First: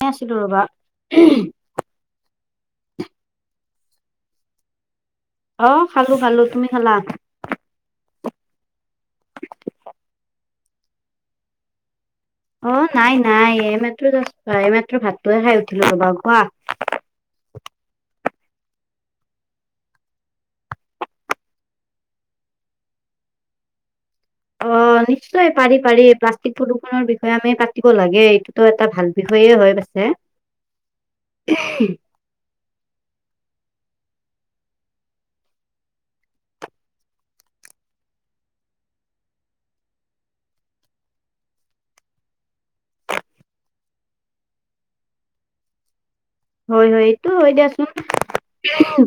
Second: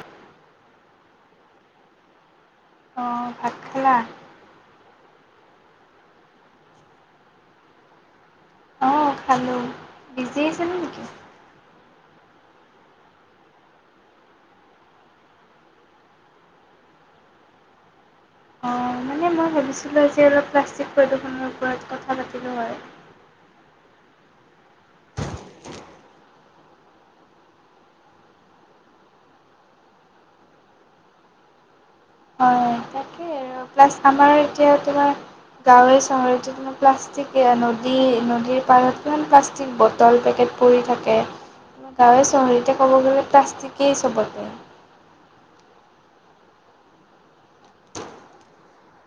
এনেই আছিলো ৰবা অ ভাত খালা? অ খালো খালো তুমি খালা? অ খালো বিজি আছিলে নেকি? অ নাই নাই এইমাত্ৰ এইমাত্ৰ ভাতটোয়ে খাই উঠিলো ৰবা কোৱা, এ মই ভাবিছিলোঁ আজি অলপ প্লাষ্টিক প্ৰদূষণৰ ওপৰত কথা পাতিলোঁ হয় অ অ নিশ্চয় পাৰি পাৰি প্লাষ্টিক প্ৰদূষনৰৰ বিষয়ে আমি পাতিব লাগে এইটোতো এটা ভাল বিষয়ে হয় পিছে [unintelligible] হয় তাকেই আৰু প্লাছ আমাৰ এতিয়া তোমাৰ গাঁৱে চহৰত য প্লাষ্টিক নদী নদীৰ পাৰত কি প্লাষ্টিক বটল পেকেট পৰি থাকে গাঁৱে চহৰতে ক'ব গ'লে প্লাষ্টিকেই চবতে [inaudible] হয় হয় এইটো হয় দিয়াচোন।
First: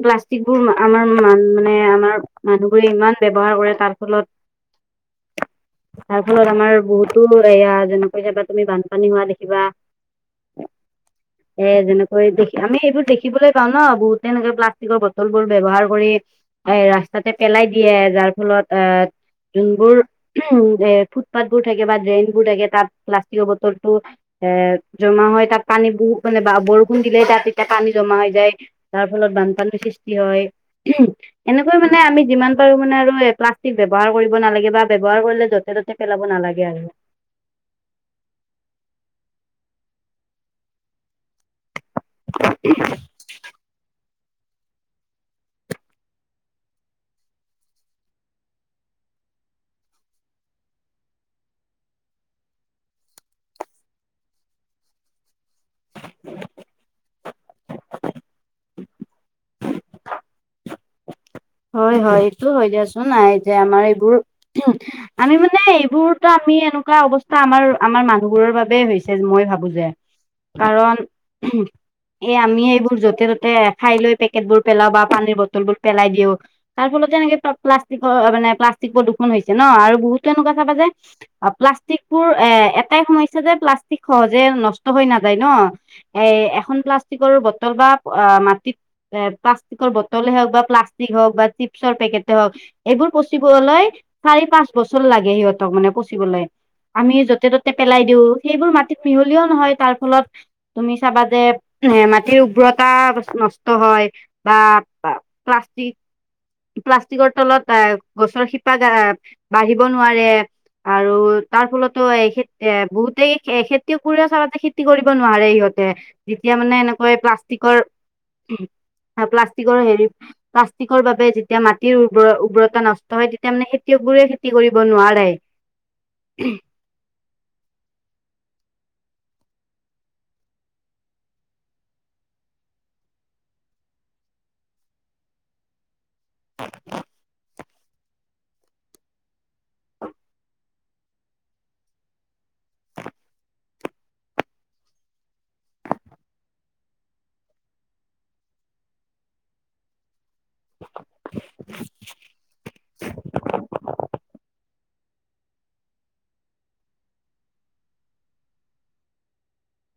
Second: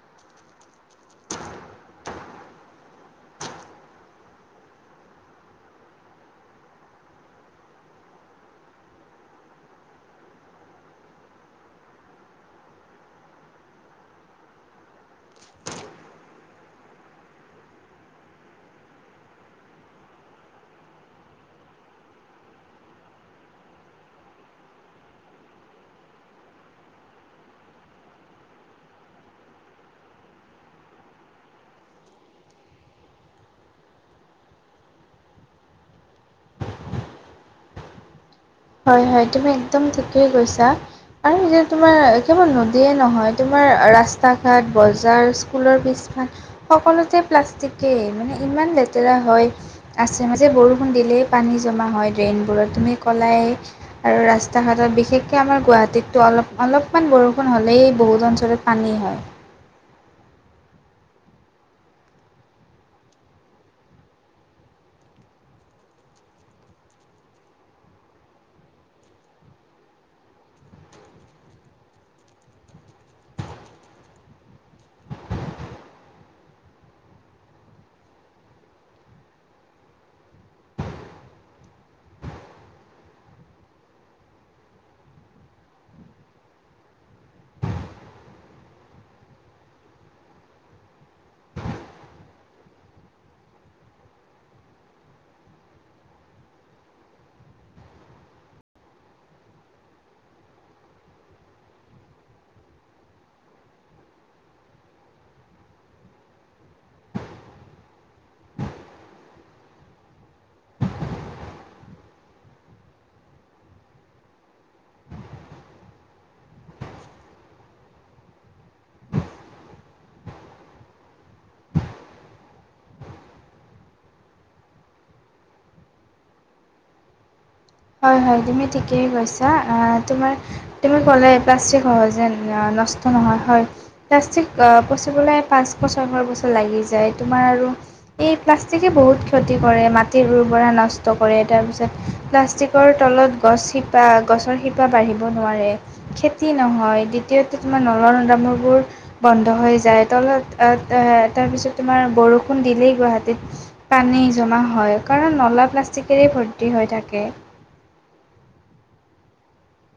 প্লাষ্টিকবোৰ আমাৰ মান মানে আমাৰ মানুহবোৰে ইমান ব্যবহাৰ কৰে তাৰ ফলত [inaudible] তাৰ ফলত আমাৰ বহুতো এয়া যেনেকৈ কেতিযাবা তুমি বানপানী হোৱা দেখিবা, সেই যেনে দে আমি এইবোৰ দেখিবলৈ পাওঁ ন বহুত তেনেকে প্লাষ্টিকৰ বটল বোৰ ব্যৱহাৰ কৰি এ ৰা তাতে পেলাই দিয়ে যাৰ ফলত আহ যোনবোৰ উ এ ফুটপথ বোৰ থাকে বা ড্ৰেইনবোৰ থাকে তাত প্লাষ্টিকৰ বটলটো এ জমা হয় তাত পানী বহুত মানে বৰ ষুণ দিলে তাত এতিয়া পানী জমা হৈ যায় তাৰ ফলত বানপানীৰ সৃষ্টি হয় এনেকুৱা মানে মানে আমি যিমান পাৰো মানে আৰু প্লাষ্টিক ব্যৱহাৰ কৰিব নালাগে বা ব্যবহাৰ কৰিলে য'তে ত'তে পেলাব নালাগে আৰু [inaudible] হয় হয় তুমি একদম ঠিকেই কৈছা আৰু নি তোমাৰ কেৱল নদীয়ে নহয় তোমাৰ ৰাস্তা ৰাস্তা ঘাট বজাৰ স্কুলৰ বিছ সকলোতে প্লাষ্টিকে মানে ইমান লেতেৰা হয় আছে মাজে বৰষুণ দিলেই পানী জমা হয় ড্ৰেইনবোৰত তুমি ক'লাই আৰু ৰাস্তা ঘাটত বিশেষ তে আমাৰ গুৱাহাটীতো অলপ অলপমান বৰষুণ হ'লেই বহুত অঞ্চলত পানী হয়। হয় হয় এইটো হয় দিয়াচোন নাই যে আমাৰ এইবোৰ আমি মানে এইবোৰত আমি এনেকুৱা অৱস্থা আমাৰ আমাৰ মানুহবোৰৰ বাব হৈছে মই ভাবো যে কাৰণ এ আমি এইবোৰ য'তে ত'তে খাই লৈ পেকেট বোৰ পেলাও বা পানীৰ বটল বোৰ পেলাই দিও তাৰ ফলতে এনেকে প্লাষ্টিকৰ মানে প্লাষ্টিক প্ৰদূষণ হৈছে ন আৰু বহুতো এনেকুৱা চাবা যে প্লাষ্টিকবোৰ এ এটাই সমস্যা যে প্লাষ্টিক সহজে নষ্ট হৈ নাযায় ন এ এখন প্লাষ্টিকৰ বটল বা মাটিত প্লাষ্টিকৰ বটলে হক বা প্লা হক বা চিপছৰ পেকেট হওক এইবোৰ পচিবলৈ চাৰি পাঁচ বছৰ লাগে সিহতক মানে পচিবলে আমি য'তে ত'তে পেলাই দিওঁ সেইবোৰ মাটিত মিহলিও নহয় তাৰ ফলত তুমি চাবা যে এ মাটিৰ উৰ্বৰতা নষ্ট হয় বা প্লাষ্টিক প্লাষ্টিকৰ তলত আহ গছৰ শিপা বাঢ়িব নোৱাৰে আৰু তাৰ ফলতো খে এ বহুতে খেতি কৰি চাবাতে খেতি কৰিব নোৱাৰে ইহঁত যেতিয়া মানে এনেকৈ প্লাষ্টিকৰ প্লাষ্টিকৰ হেৰি প্লাষ্টিকৰ বাবে যেতিয়া মাটিৰ উৰৰ উৰ্বৰতা নষ্ট হয় তেতিয়া মানে খেতিয়ক বোৰে খেতি কৰিব নোৱাৰে। [inaudible] হয় হয় তুমি ঠিকেই কৈছা তোমাৰ তুমি ক'লে প্লাষ্টিক সহজে নষ্ট নহয় হয়, পাষ্টিক পচিবলে পাঁচ বছৰ, ছয়শৰ বছৰ লাগি যায় তোমাৰ আৰু এই প্লাষ্টিকে বহুত ক্ষতি কৰে মাটিৰ ৰৰ্ব নষ্ট কৰে তাৰ পিছত প্লাষ্টিক তলত গছ শিপ বা গছৰ শিপা বাঢ়িব নোৱাৰে খেতি নহয় দ্বিতীয়তে তোমাৰ নলা নদামা বোৰ। বন্ধ হৈ যায় তলত তাৰ পিছত তোমাৰ বৰষুণ দিলেই গুৱাহাটীত পানী জমা হয়। কাৰণ নলা প্লাষ্টিকেৰেই ভৰ্তি হৈ থাকে।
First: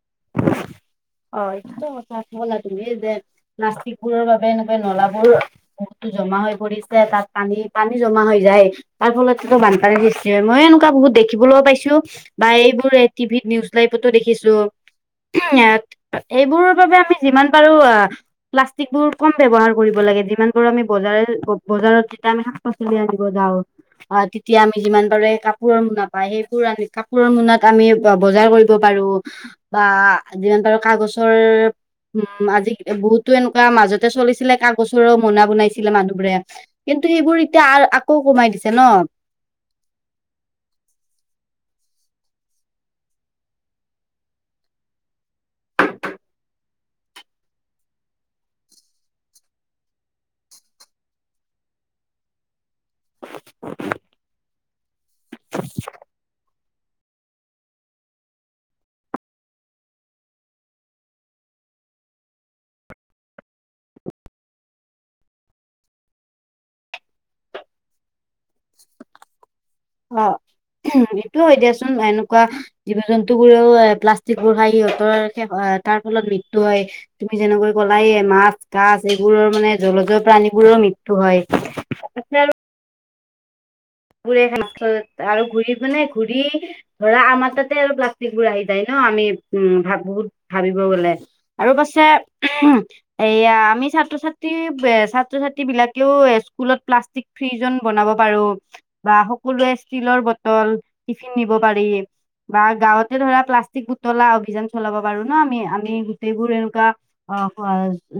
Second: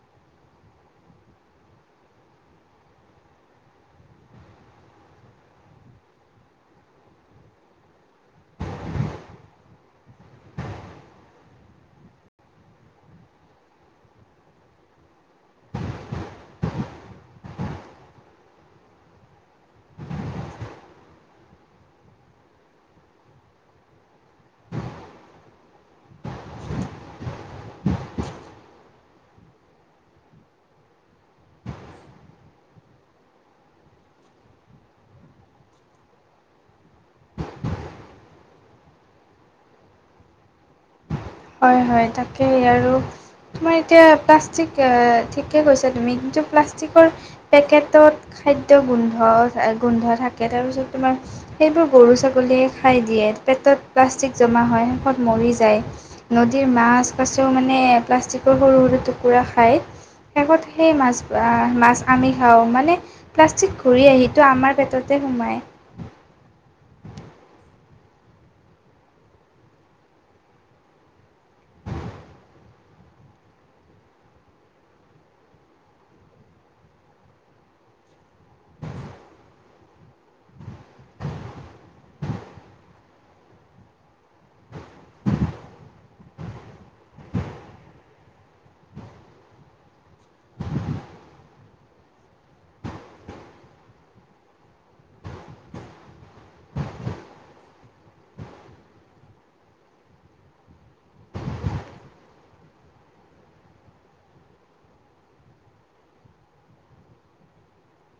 [inaudible] অ এইটো কথা কলা তুমি যে নাচিকবোৰৰ বাবে এনেকুৱা নলাবোৰ জমা হৈ পৰিছে তাত পানী পানী জমা হৈ যায় তাৰ ফলতেতো বানপানীৰ সৃষ্টি হয় মই এনেকুৱা। বহুত দেখিবলৈও পাইছো বা এইবোৰ টিভিত নিউজ লাইভতো দেখিছো। এইবোৰ বাবে আমি যিমান পাৰো অ প্লাষ্টিক বোৰ কম ব্যবহাৰ কৰিব লাগিব লাগে যিমানবোৰ আমি বজাৰ বজাৰত আমি শাকপাচলি আনিব যাওঁ আ তেতিয়া আমি কাপোৰৰ মোনা পায় সেই কাপোৰৰ মোনাত আমি বজাৰ কৰিব পাৰো বা যিমান পাৰো কাগজৰ। উম আজি বহুতো এনেকুৱা মাজতে চলিছিলে কাগজৰো মোনা বনাইছিলে মানুহ বোৰে কিন্তু কিন্তু সেইবোৰ এতিয়া আকৌ কমাই দিছে ন হয় হয় তাকেই আৰু তোমাৰ এতিয়া প্লাষ্টিক ঠিকে কৈছা তুমি কিন্তু প্লাষ্টিকৰ পেকেটত খাদ্য গোন্ধ গোন্ধ থাকে তাৰপিছত তোমাৰ সেইবোৰ গৰু ছাগলীয়ে খাই দিয়ে পেটত প্লাষ্টিক জমা হয় শেষত মৰি যায়। নদীৰ মাছ কাছেও মানে প্লাষ্টিকৰ সৰু সৰু টুকুৰা খায়। শেষত সেই মাছ আহ মাছ আমি খাওঁ মানে প্লাষ্টিক ঘূৰি আহিো আমাৰ পেটতে। সোমায়। [unintelligible] অঁ সটোয় হয় দিয়াচোন এনেকুৱা জীৱ জন্তু বোৰেও এ প্লাষ্টিক বোৰ খাই সিহঁতৰেষ তাৰ ফলত মৃত্যু হয় তুমি যেনেকৈ কলাইে মাছ কাছ এইবোৰৰ মানে জলজ প্ৰাণীবোৰ মৃত্যু হয় আপাৰ। আৰু ঘূৰি মানে ঘূৰি ধৰা আমাৰ তাতে আৰু প্লাষ্টিক বোৰ আহি যায় ন আমি উম ভ বহুত ভাবিব গলে আৰু পাছে এয়া আমি। ছাত্ৰ ছাত্ৰী ছাত্ৰ ছাত্ৰী বিলাকেও স্কুলত প্লাষ্টিক ফ্ৰ্ৰীজ বনাব পাৰো বা সকলোৱে ষ্টীলৰ বটল টিফিন নিব পাৰি। বা গাঁৱতে ধৰা প্লাষ্টিক বুতলা অভিযান চলাব পাৰো ন আমি আমি গোটেইবোৰ এনেকুৱা অ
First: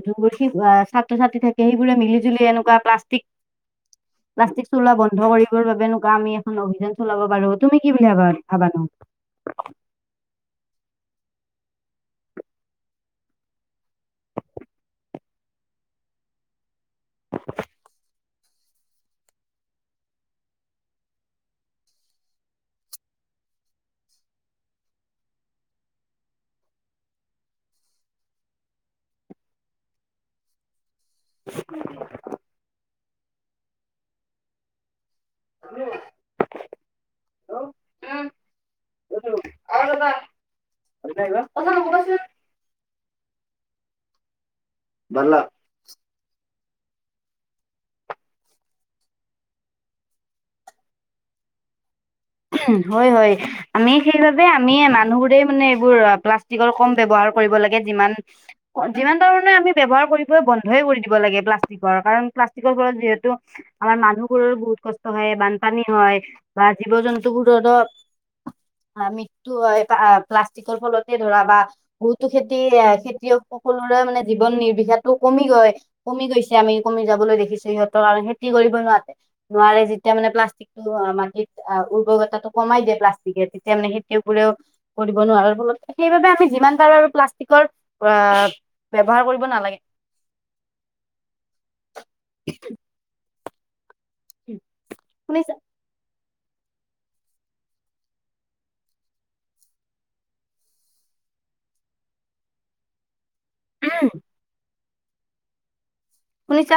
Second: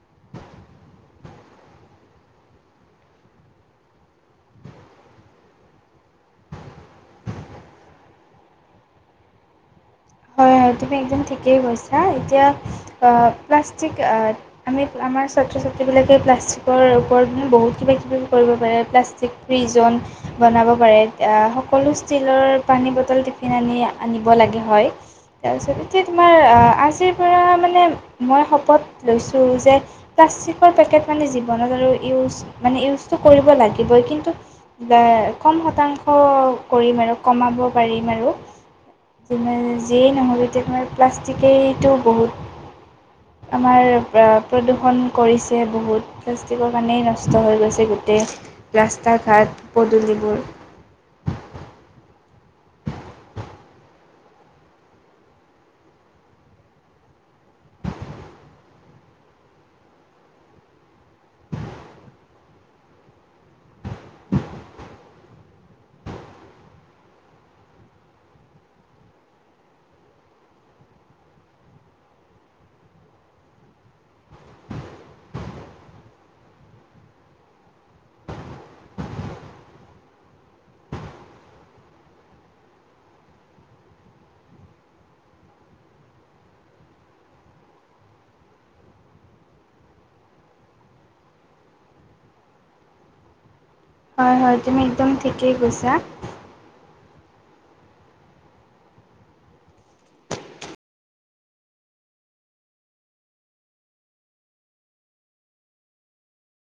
যোৰ ছাত্ৰ ছাত্ৰী থাকে সেইবোৰে মিলি জুলি এনেকুৱা প্লাষ্টিক প্লাষ্টিক চুলা বন্ধ কৰি বাবে আমি এখন অভিযান চলাব পাৰো তুমি কি বুলি ভাবা ভাবানো তুমি একদম ঠিকেই কৈছা এতিয়া প্লাষ্টিক আমি ছাত্ৰ ছাত্ৰীবিলাকে প্লাষ্টিকৰ ওপৰত মানে বহুত কিবা কিবি কৰিব পাৰে প্লাষ্টিক ৰিজন বনাব পাৰে ফিন আনি আনিব লাগে হয় তাৰপিছত এতিয়া তোমাৰ আজিৰ পৰা মানে মই শপত লৈছোঁ যো চিপ্ ৰ পেকেট। মানে জীৱনত আৰু ইউজ মানে ইউজটো কৰিব লাগিবই কিন্তু কম শতাংশ কৰিম আৰু কমাব পাৰিম আৰু যিয়েই নহয় এতিয়া তোমাৰ প্লাষ্টিকেইটো বহুত আমাৰ প্ৰদূষণ কৰিছে বহুত প্লাষ্টিকৰ কাৰণেই নষ্ট হৈ গৈছে গোটেই ৰাস্তা ঘাট পদূলিবোৰ [unintelligible] হয় হয় আমি সেইবাবে আমি মানুহোৰেই মানে এইবোৰ প্লাষ্টিকৰ কম ব ব্যয়ৱহাৰ কৰিব লাগে যিমান যিমান ধৰণে আমি ব্যৱহাৰ কৰি থাই বন্ধয় কৰি দিব লাগে প্লাষ্টিকৰ কাৰণ প্লাষ্টিকৰৰত যিহেতু আমাৰ মানুহবোৰৰো বহুত কষ্ট হয় বানপানী হয় বা জীৱ জন্তু দুুুৰত মৃতু প্লাষ্টিকৰ ফলতে ধৰা বা বহুতো খেতি খেতিয় সকলোৰে মানে জীৱন নিৰ্বিশাটো কমি গৈ কমি গৈছে আমি কমি যাবলৈ দেখিছো সিহঁতক আৰু খেতি কৰিব নোৱাৰে খেতি তাটো কমাই দিয়ে প্লাষ্টিকে তেতিয়া মানে সেইবোৰেও কৰিব নোৱাৰোল সেইবাবে আমি যিমান পাৰো প্লাষ্টিকৰ আহ ব্যৱহাৰৰ কৰিব নালাগে উম হয় হয় তুমি একদম শুনিছা ঠিকেই কৈছা আহ। শনিছা।